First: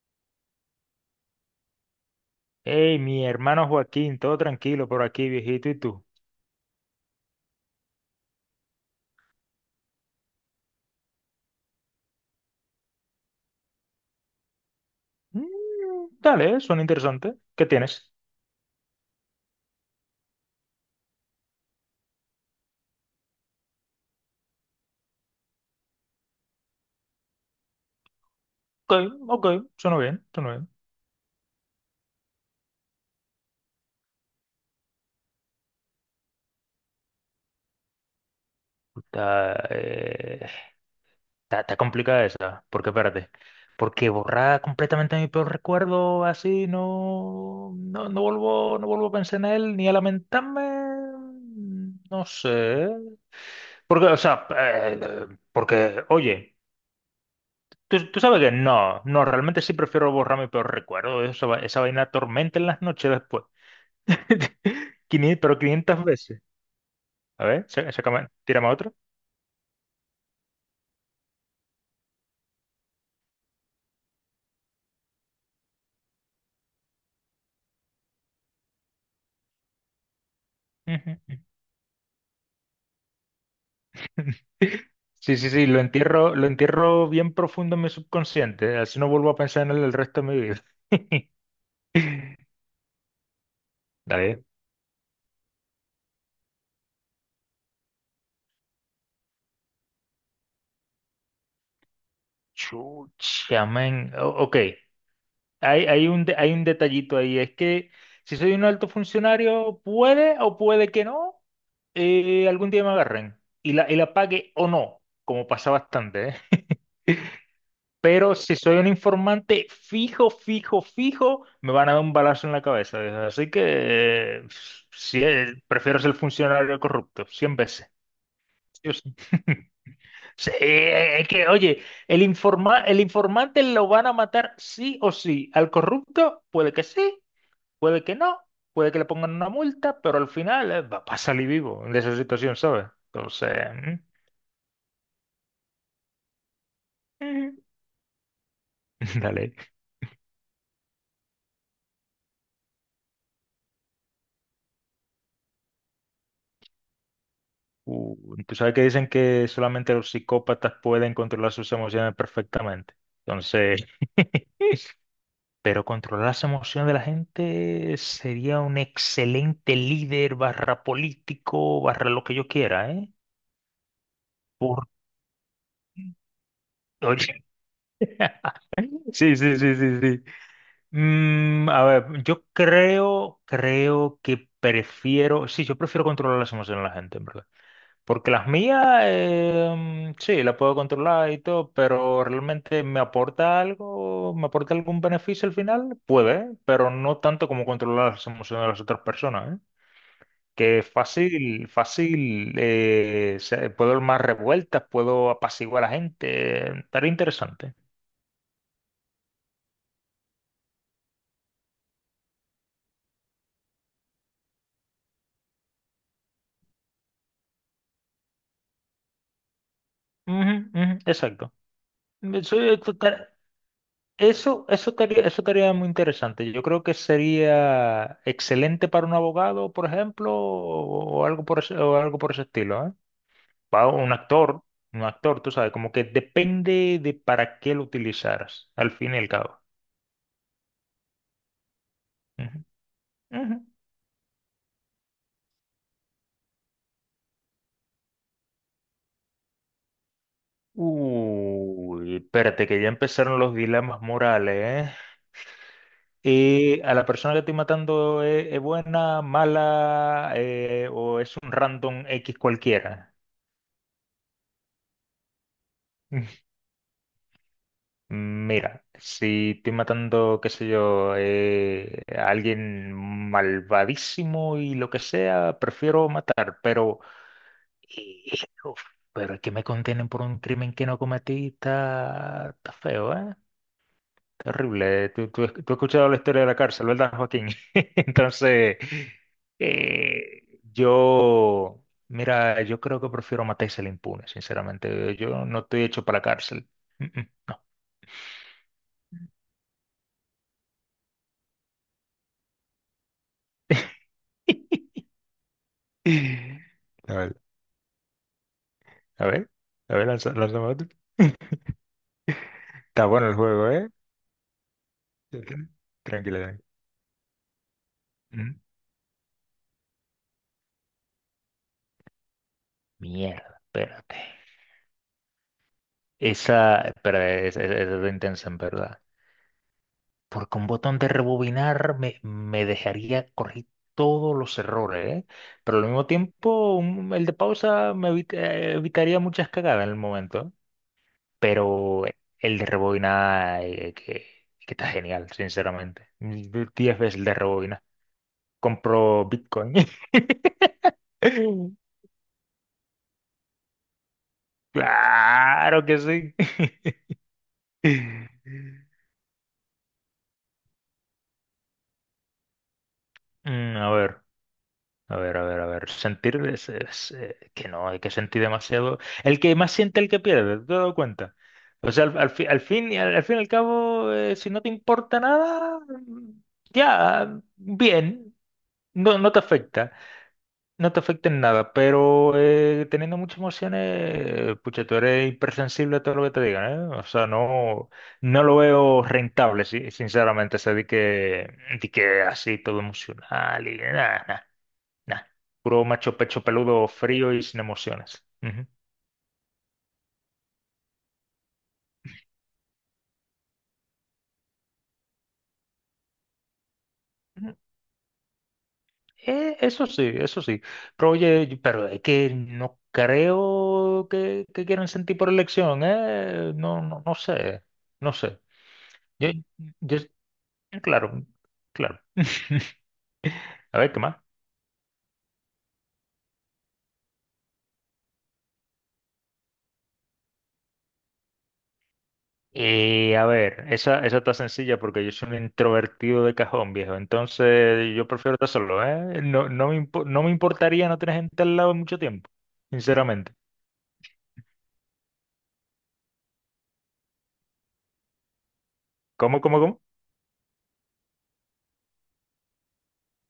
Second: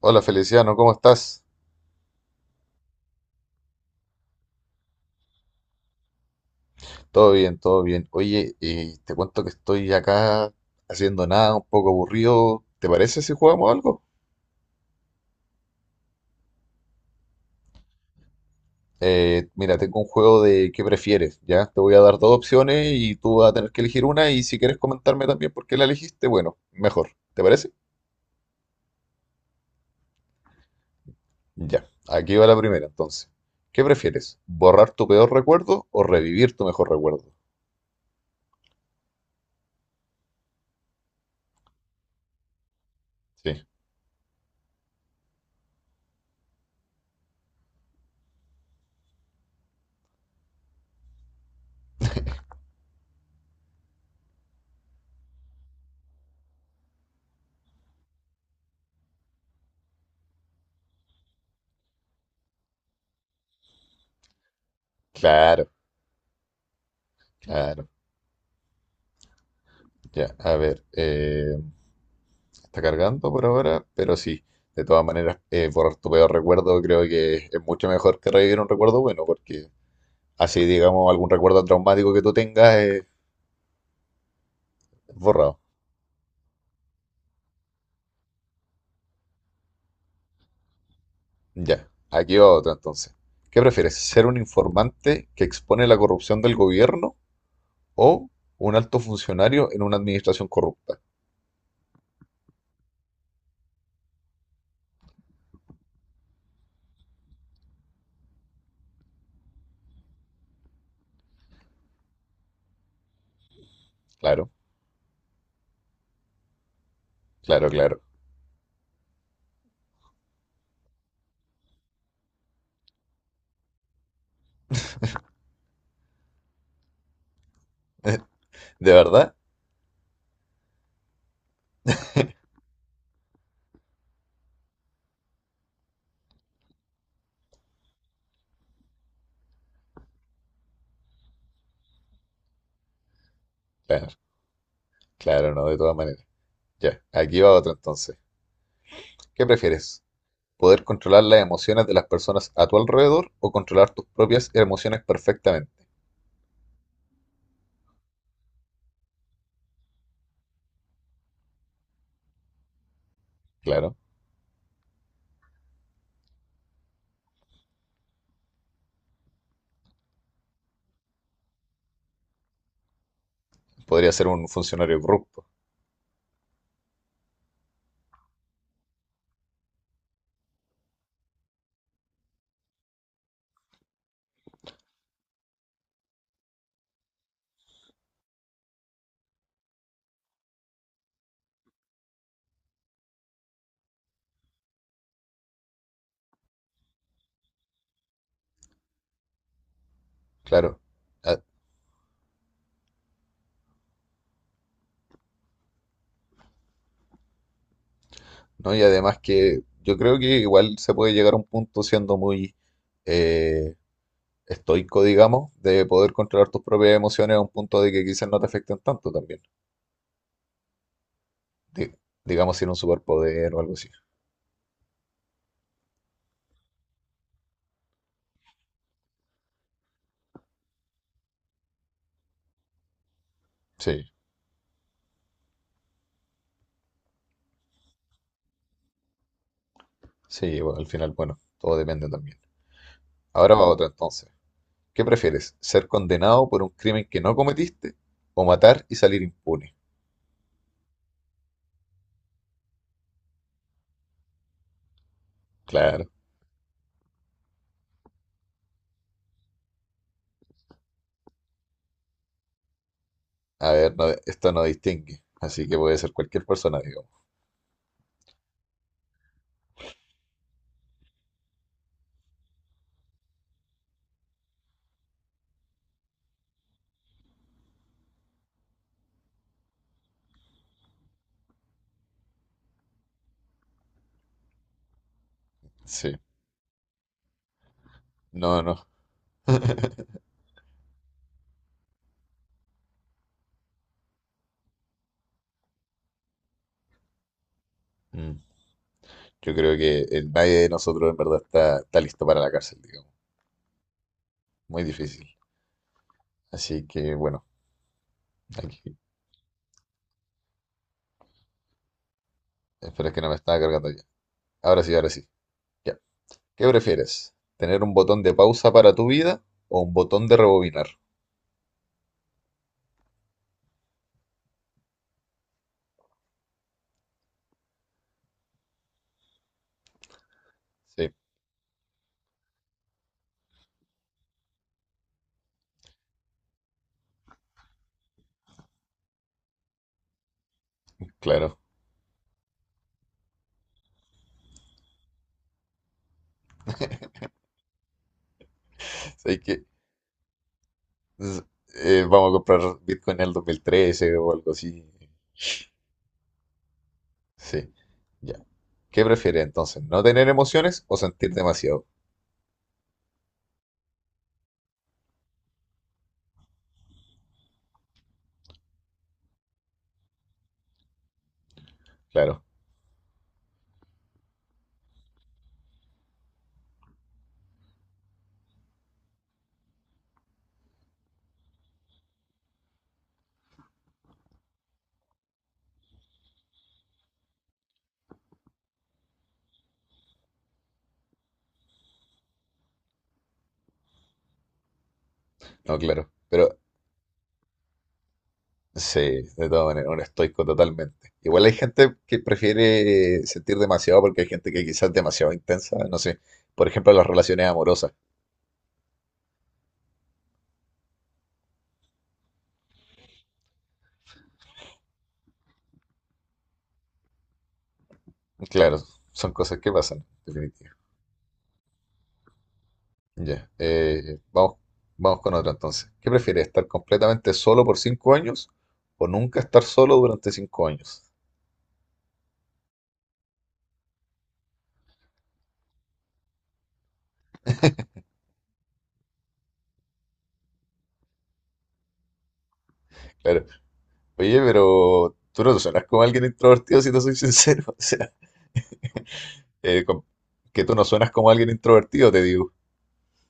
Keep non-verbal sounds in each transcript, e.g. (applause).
Hola Feliciano, ¿cómo estás? Hey, mi hermano Joaquín, todo tranquilo por aquí, viejito, ¿y tú? Todo bien, todo bien. Oye, te cuento que estoy acá haciendo nada, un poco aburrido. ¿Te parece si jugamos algo? Mm, Dale, suena interesante. ¿Qué tienes? Mira, tengo un juego de qué prefieres, ¿ya? Te voy a dar dos opciones y tú vas a tener que elegir una y si quieres comentarme también por qué la elegiste, bueno, mejor. ¿Te parece? Ok, ok, suena bien, suena bien. Ya, aquí va la primera entonces. ¿Qué prefieres? ¿Borrar tu peor recuerdo o revivir tu mejor recuerdo? Está, eh, está complicada esa, porque espérate, Sí, porque borrar completamente mi peor recuerdo así, no, no, no vuelvo, no vuelvo a pensar en él ni a lamentarme, no sé. Porque, o sea, porque, oye. Tú sabes que no, no, realmente sí prefiero borrar mi peor recuerdo. Eso, esa vaina tormenta en las noches después. (laughs) 500, pero claro, 500 veces. A ver, claro. Sácame, tírame otro. Ya, a ver. Está cargando por ahora, pero sí, de todas maneras, borrar tu peor recuerdo creo que es mucho mejor que revivir un recuerdo bueno, porque así, digamos, algún Ujú. recuerdo traumático que tú tengas (laughs) es Sí, sí, borrado. sí, lo entierro bien profundo en mi subconsciente. Así no vuelvo a pensar en él el resto de mi vida. Ya, aquí va otro entonces. ¿Qué prefieres? (laughs) ¿Ser un Dale. informante que expone la corrupción del gobierno o un alto funcionario en una administración corrupta? Chucha, men. Ok. Hay un detallito ahí, es que si soy un alto funcionario, puede o puede que no, algún día me agarren y la Claro, pague o no, como pasa bastante, ¿eh? claro, claro. Pero si soy un informante fijo, fijo, fijo, me van a dar un balazo en la cabeza, ¿eh? Así que eh, sí, prefiero ser funcionario corrupto, 100 veces. ¿De Yo sí. verdad? (laughs) Sí, es que, oye, el informante lo van a matar sí o sí. Al corrupto puede que sí, puede que no, puede que le pongan una multa, pero al final, va a salir vivo de esa situación, ¿sabes? Entonces, Claro, claro, no, de todas maneras. Ya, mm, aquí va mm, otro entonces. (laughs) ¿Qué dale. prefieres? Poder controlar las emociones de las personas a tu alrededor o controlar tus propias emociones perfectamente. Tú sabes que dicen que solamente los psicópatas pueden controlar sus emociones perfectamente. Entonces, Claro, (laughs) pero controlar las emociones de la gente sería un excelente líder barra político, barra lo que yo quiera, ¿eh? podría ser un Por... funcionario corrupto, (laughs) Oye, (laughs) sí, sí, sí, sí, sí. A ver, yo creo que prefiero, sí, yo prefiero controlar las emociones de la gente, en verdad. Porque las mías, sí, las puedo controlar y todo, pero realmente me aporta algo, me aporta algún beneficio al final, puede, pero no tanto como controlar las emociones de las otras personas, ¿eh? Que claro. es Ah, fácil, fácil, puedo dar más revueltas, puedo apaciguar a la gente, estaría interesante. ¿no? Y además que yo creo que igual se puede llegar a un punto siendo muy eh, estoico, digamos, de poder controlar tus propias emociones a un punto de que quizás no te afecten tanto también. Ujú, ujú, exacto. Di- digamos, sin un Soy total- superpoder o algo así. eso estaría muy interesante. Yo creo que sería excelente para un abogado, por ejemplo, o algo por ese, o algo por ese estilo, ¿eh? Para Sí, un actor, tú sabes, como que depende de para qué lo utilizaras, al fin y al cabo. sí, bueno, al final, bueno, todo depende también. Ujú, Ahora ujú. va otra entonces. ¿Qué prefieres? ¿Ser condenado por un crimen que no cometiste o matar y salir impune? Uy, espérate, que ya empezaron los dilemas morales, ¿eh? Claro. ¿A la persona que estoy matando es buena, mala, o es un random X cualquiera? A ver, esto no distingue, así que puede ser cualquier (laughs) persona, digamos. Mira, si estoy matando, qué sé yo, a alguien malvadísimo y lo que sea, prefiero matar, y- y- uf, pero es que me contienen por un crimen que no cometí, está feo, ¿eh? Terrible. Tú has escuchado Sí. la historia de la cárcel, ¿verdad, Joaquín? (laughs) No, no. Entonces, (laughs) eh, yo, mira, yo creo que prefiero matar y al impune, sinceramente. Yo no estoy hecho para la cárcel. Mm, mm, no. Mm. Yo creo que nadie de nosotros en verdad está listo para la cárcel, digamos. (laughs) Muy difícil. Así que A ver, bueno, aquí. a ver, a ver, lánzame otro. (laughs) Está Espero que no bueno me el estaba juego, cargando ¿eh? ya. Ahora sí, ahora sí. Tranquila, Ya. tranquila. ¿Qué prefieres? ¿Tener un botón de Ujú. pausa para tu vida o un botón de rebobinar? Mierda, espérate. Esa, espera, esa está intensa en verdad. Porque un botón de Sí, rebobinar me dejaría corregir todos los errores, ¿eh? Pero al mismo tiempo, el de pausa me evitaría muchas cagadas en el momento, ¿eh? claro. Pero el de rebobinar, que está genial, sinceramente. 10 veces el de rebobinar. (laughs) Compro Sabes que Bitcoin. Z- (laughs) vamos a comprar Bitcoin en el 2013 o algo así. Claro que sí. Sí, ya. (laughs) ¿Qué prefieres entonces? ¿No tener emociones o sentir demasiado? A ver, a ver, a ver, a ver. Sentir que no, hay que sentir demasiado. El que más siente, el que pierde, ¿te has dado cuenta? O sea, al, al Claro, fi- al fin, y al fin y al cabo, si no te importa nada, ya, bien, no, no te afecta. No te afecta en nada, pero teniendo muchas emociones, pucha, tú eres hipersensible a todo lo que te digan, ¿eh? O sea, no, no lo veo rentable, sí, sinceramente, ese di que así todo emocional y nada, nada, nada. no, Puro claro. macho pecho Pero peludo frío y sin emociones. Ujú. sí, de todas maneras, un estoico totalmente. Igual hay gente que prefiere sentir demasiado porque hay gente que quizás es demasiado intensa. No sé, por ejemplo, las relaciones Ujú. amorosas. Eso sí, eso sí. Pero oye, pero es que no creo que quieran sentir por elección, ¿eh? No, no, no sé, no sé. Claro, Yo, son cosas que yo pasan, definitivamente. Claro, claro. (laughs) Ya, A ver, ¿qué más? Vamos con otra entonces. ¿Qué prefieres, estar completamente solo por 5 años o nunca estar solo durante 5 años? A ver, esa está sencilla porque yo soy un introvertido de cajón, viejo. Entonces, yo prefiero estar solo, ¿eh? No, no me importaría no tener gente al lado mucho tiempo, sinceramente. Claro. Oye, pero tú no suenas como alguien introvertido, si te soy sincero. (laughs) O sea, ¿Cómo, cómo, cómo? eh, com- que tú no suenas como alguien introvertido, te digo.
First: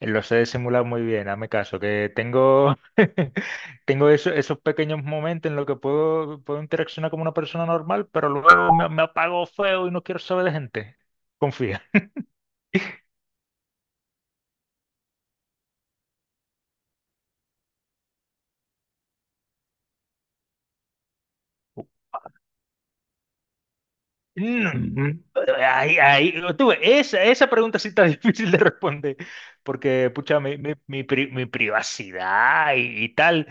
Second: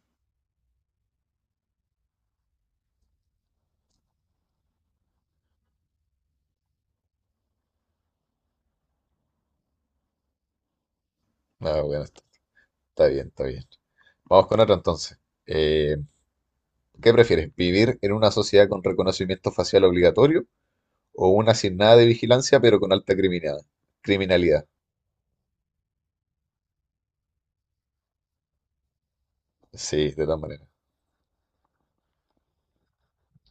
Lo sé simular muy bien, hazme caso, que tengo, (laughs) tengo esos pequeños momentos en los que puedo, puedo interaccionar como una persona normal, pero luego me apago feo y no quiero saber de gente. Ah, Confía. bueno, está bien, está bien. Vamos con otra entonces. Eh, ¿Qué prefieres, vivir en una sociedad con reconocimiento facial obligatorio o una sin nada de vigilancia pero con alta criminalidad? Criminalidad. Mm, esa pregunta sí está (laughs) difícil de responder, Sí, porque, de todas pucha, mi, maneras. mi, mi pri- mi privacidad y tal,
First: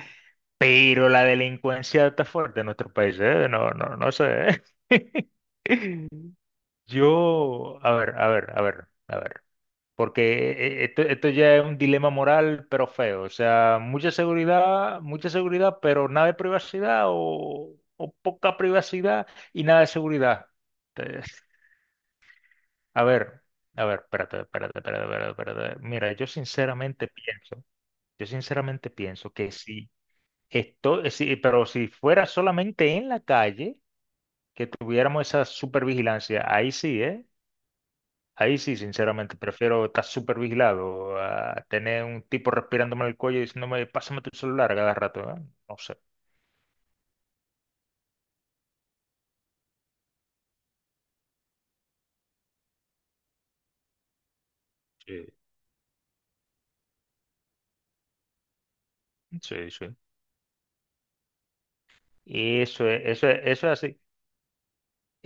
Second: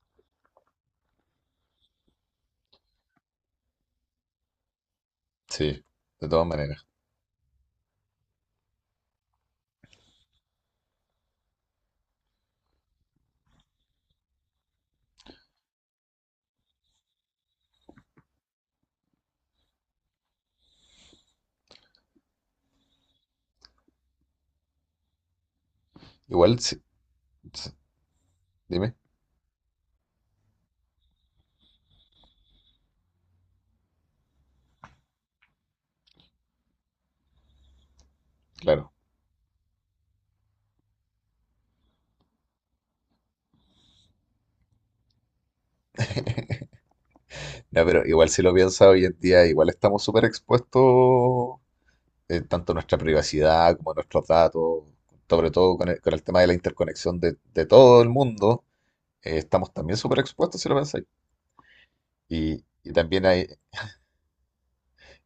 pero la delincuencia está fuerte en nuestro país, ¿eh? No, no, no sé. (laughs) Sí, de todas maneras. Yo, a ver, a ver, a ver, a ver, porque esto ya es un dilema moral, pero feo, o sea, mucha seguridad, pero nada de privacidad o poca privacidad y nada de seguridad. (laughs) A ver, a ver, espérate, espérate, espérate, espérate, espérate. Mira, yo Igual, sinceramente pienso, si- yo sinceramente dime, pienso que si esto, si, pero si fuera solamente en la calle, que tuviéramos esa supervigilancia, ahí sí, ¿eh? Ahí sí, claro. sinceramente, prefiero estar supervigilado a tener un tipo respirándome en el cuello y diciéndome, pásame tu celular a cada rato, ¿eh? No sé. No, pero igual si lo piensas hoy en día, igual estamos súper expuestos, tanto nuestra privacidad como nuestros datos, Sí, sobre todo con con el tema de la interconexión de todo el mundo, sí, estamos sí. también súper expuestos si lo pensáis. Y Y, eso y es, también eso es, hay, eso es así,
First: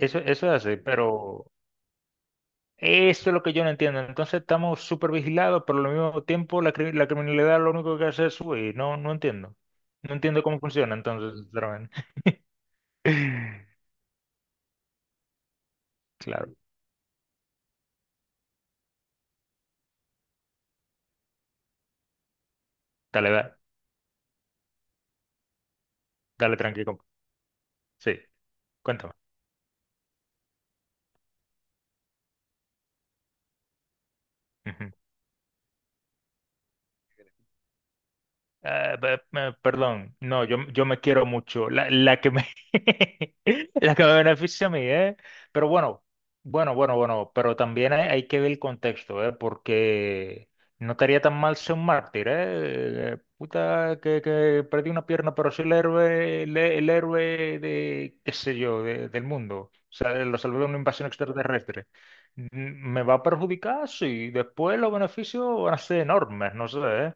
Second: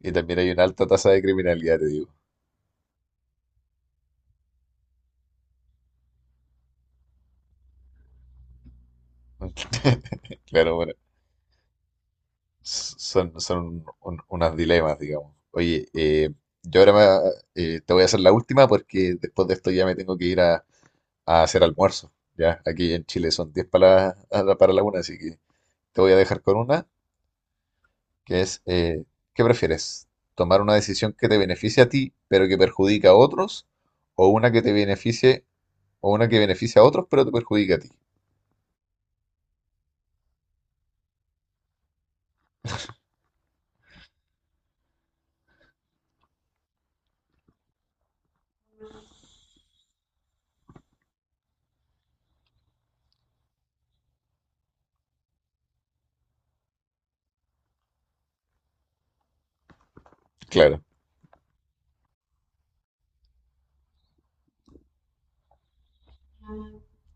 y también eso hay es una así, alta tasa de pero... criminalidad, te digo. Eso es lo que yo no entiendo. Entonces estamos súper vigilados, pero al mismo tiempo la, la criminalidad lo único que hace es subir. No, no entiendo. No (laughs) entiendo cómo Claro, bueno, funciona entonces, sinceramente. Son, son (laughs) unos dilemas, digamos. Oye, Claro. yo ahora te voy a hacer la última porque después de esto ya me tengo que ir a hacer almuerzo. Ya, aquí en Chile Dale, son 10 para la una, así que te voy a dejar con dale, una, tranquilo. Sí, que es, cuéntame. ¿qué prefieres? ¿Tomar una decisión que te beneficie a ti, pero que perjudica a otros? ¿O una que te beneficie, o una que beneficie a otros, pero te perjudica a ti? Ah, perdón, no, yo me quiero mucho, la que me, (laughs) la que me beneficia a mí, ¿eh? Pero bueno, bueno, bueno, bueno, pero también hay que ver el contexto, ¿eh? Porque no estaría tan mal ser un mártir, ¿eh? Puta, que perdí una pierna, pero soy el héroe, el héroe de, qué sé yo, del mundo. O sea, lo salvé de una Claro, invasión extraterrestre. ¿Me va a perjudicar? Sí, después los beneficios van a ser enormes, no sé, ¿eh?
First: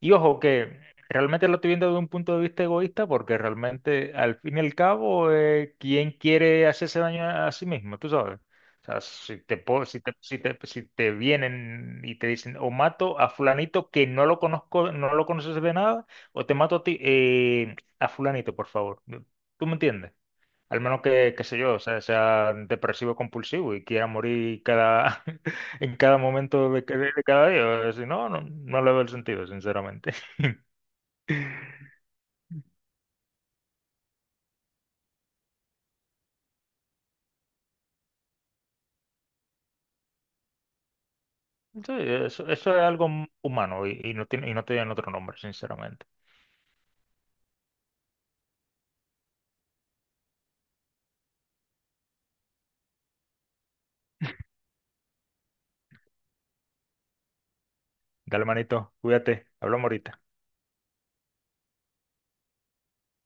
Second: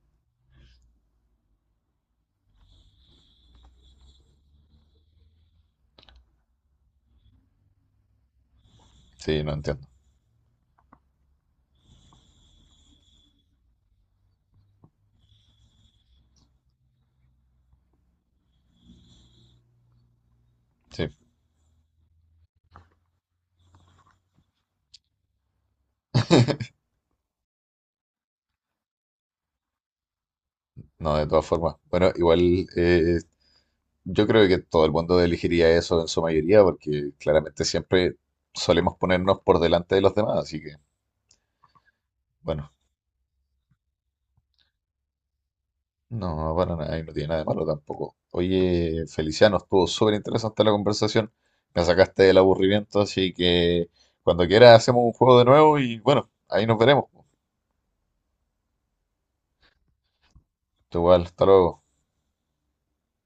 Y ojo, que realmente lo estoy viendo desde un punto de vista egoísta, porque realmente, al fin y al cabo, ¿quién quiere hacerse daño a sí mismo? Tú sabes. O sea, si sí, no te, po- entiendo. si te, si te, si te vienen y te dicen, o mato a fulanito que no lo conozco, no lo conoces de nada, o te mato a ti, a fulanito, por favor. ¿Tú me entiendes? Al menos Sí, que, qué sé yo, o sea, sea depresivo compulsivo y quiera morir cada, (laughs) en cada momento de cada día. Si no, no, no le veo el sentido, sinceramente. (laughs) no, de todas formas. Bueno, igual yo creo que todo el mundo elegiría eso en su mayoría, porque claramente siempre solemos ponernos por delante de los demás, así que, Sí, eso, bueno. eso es algo humano y no tiene otro nombre, sinceramente. No, para nada, y no tiene nada de malo tampoco. Oye, Feliciano, estuvo súper interesante la conversación. Me sacaste del aburrimiento, así que cuando quieras hacemos un juego de nuevo y bueno, ahí nos veremos. Dale, manito, cuídate, hablamos ahorita. Igual, hasta luego.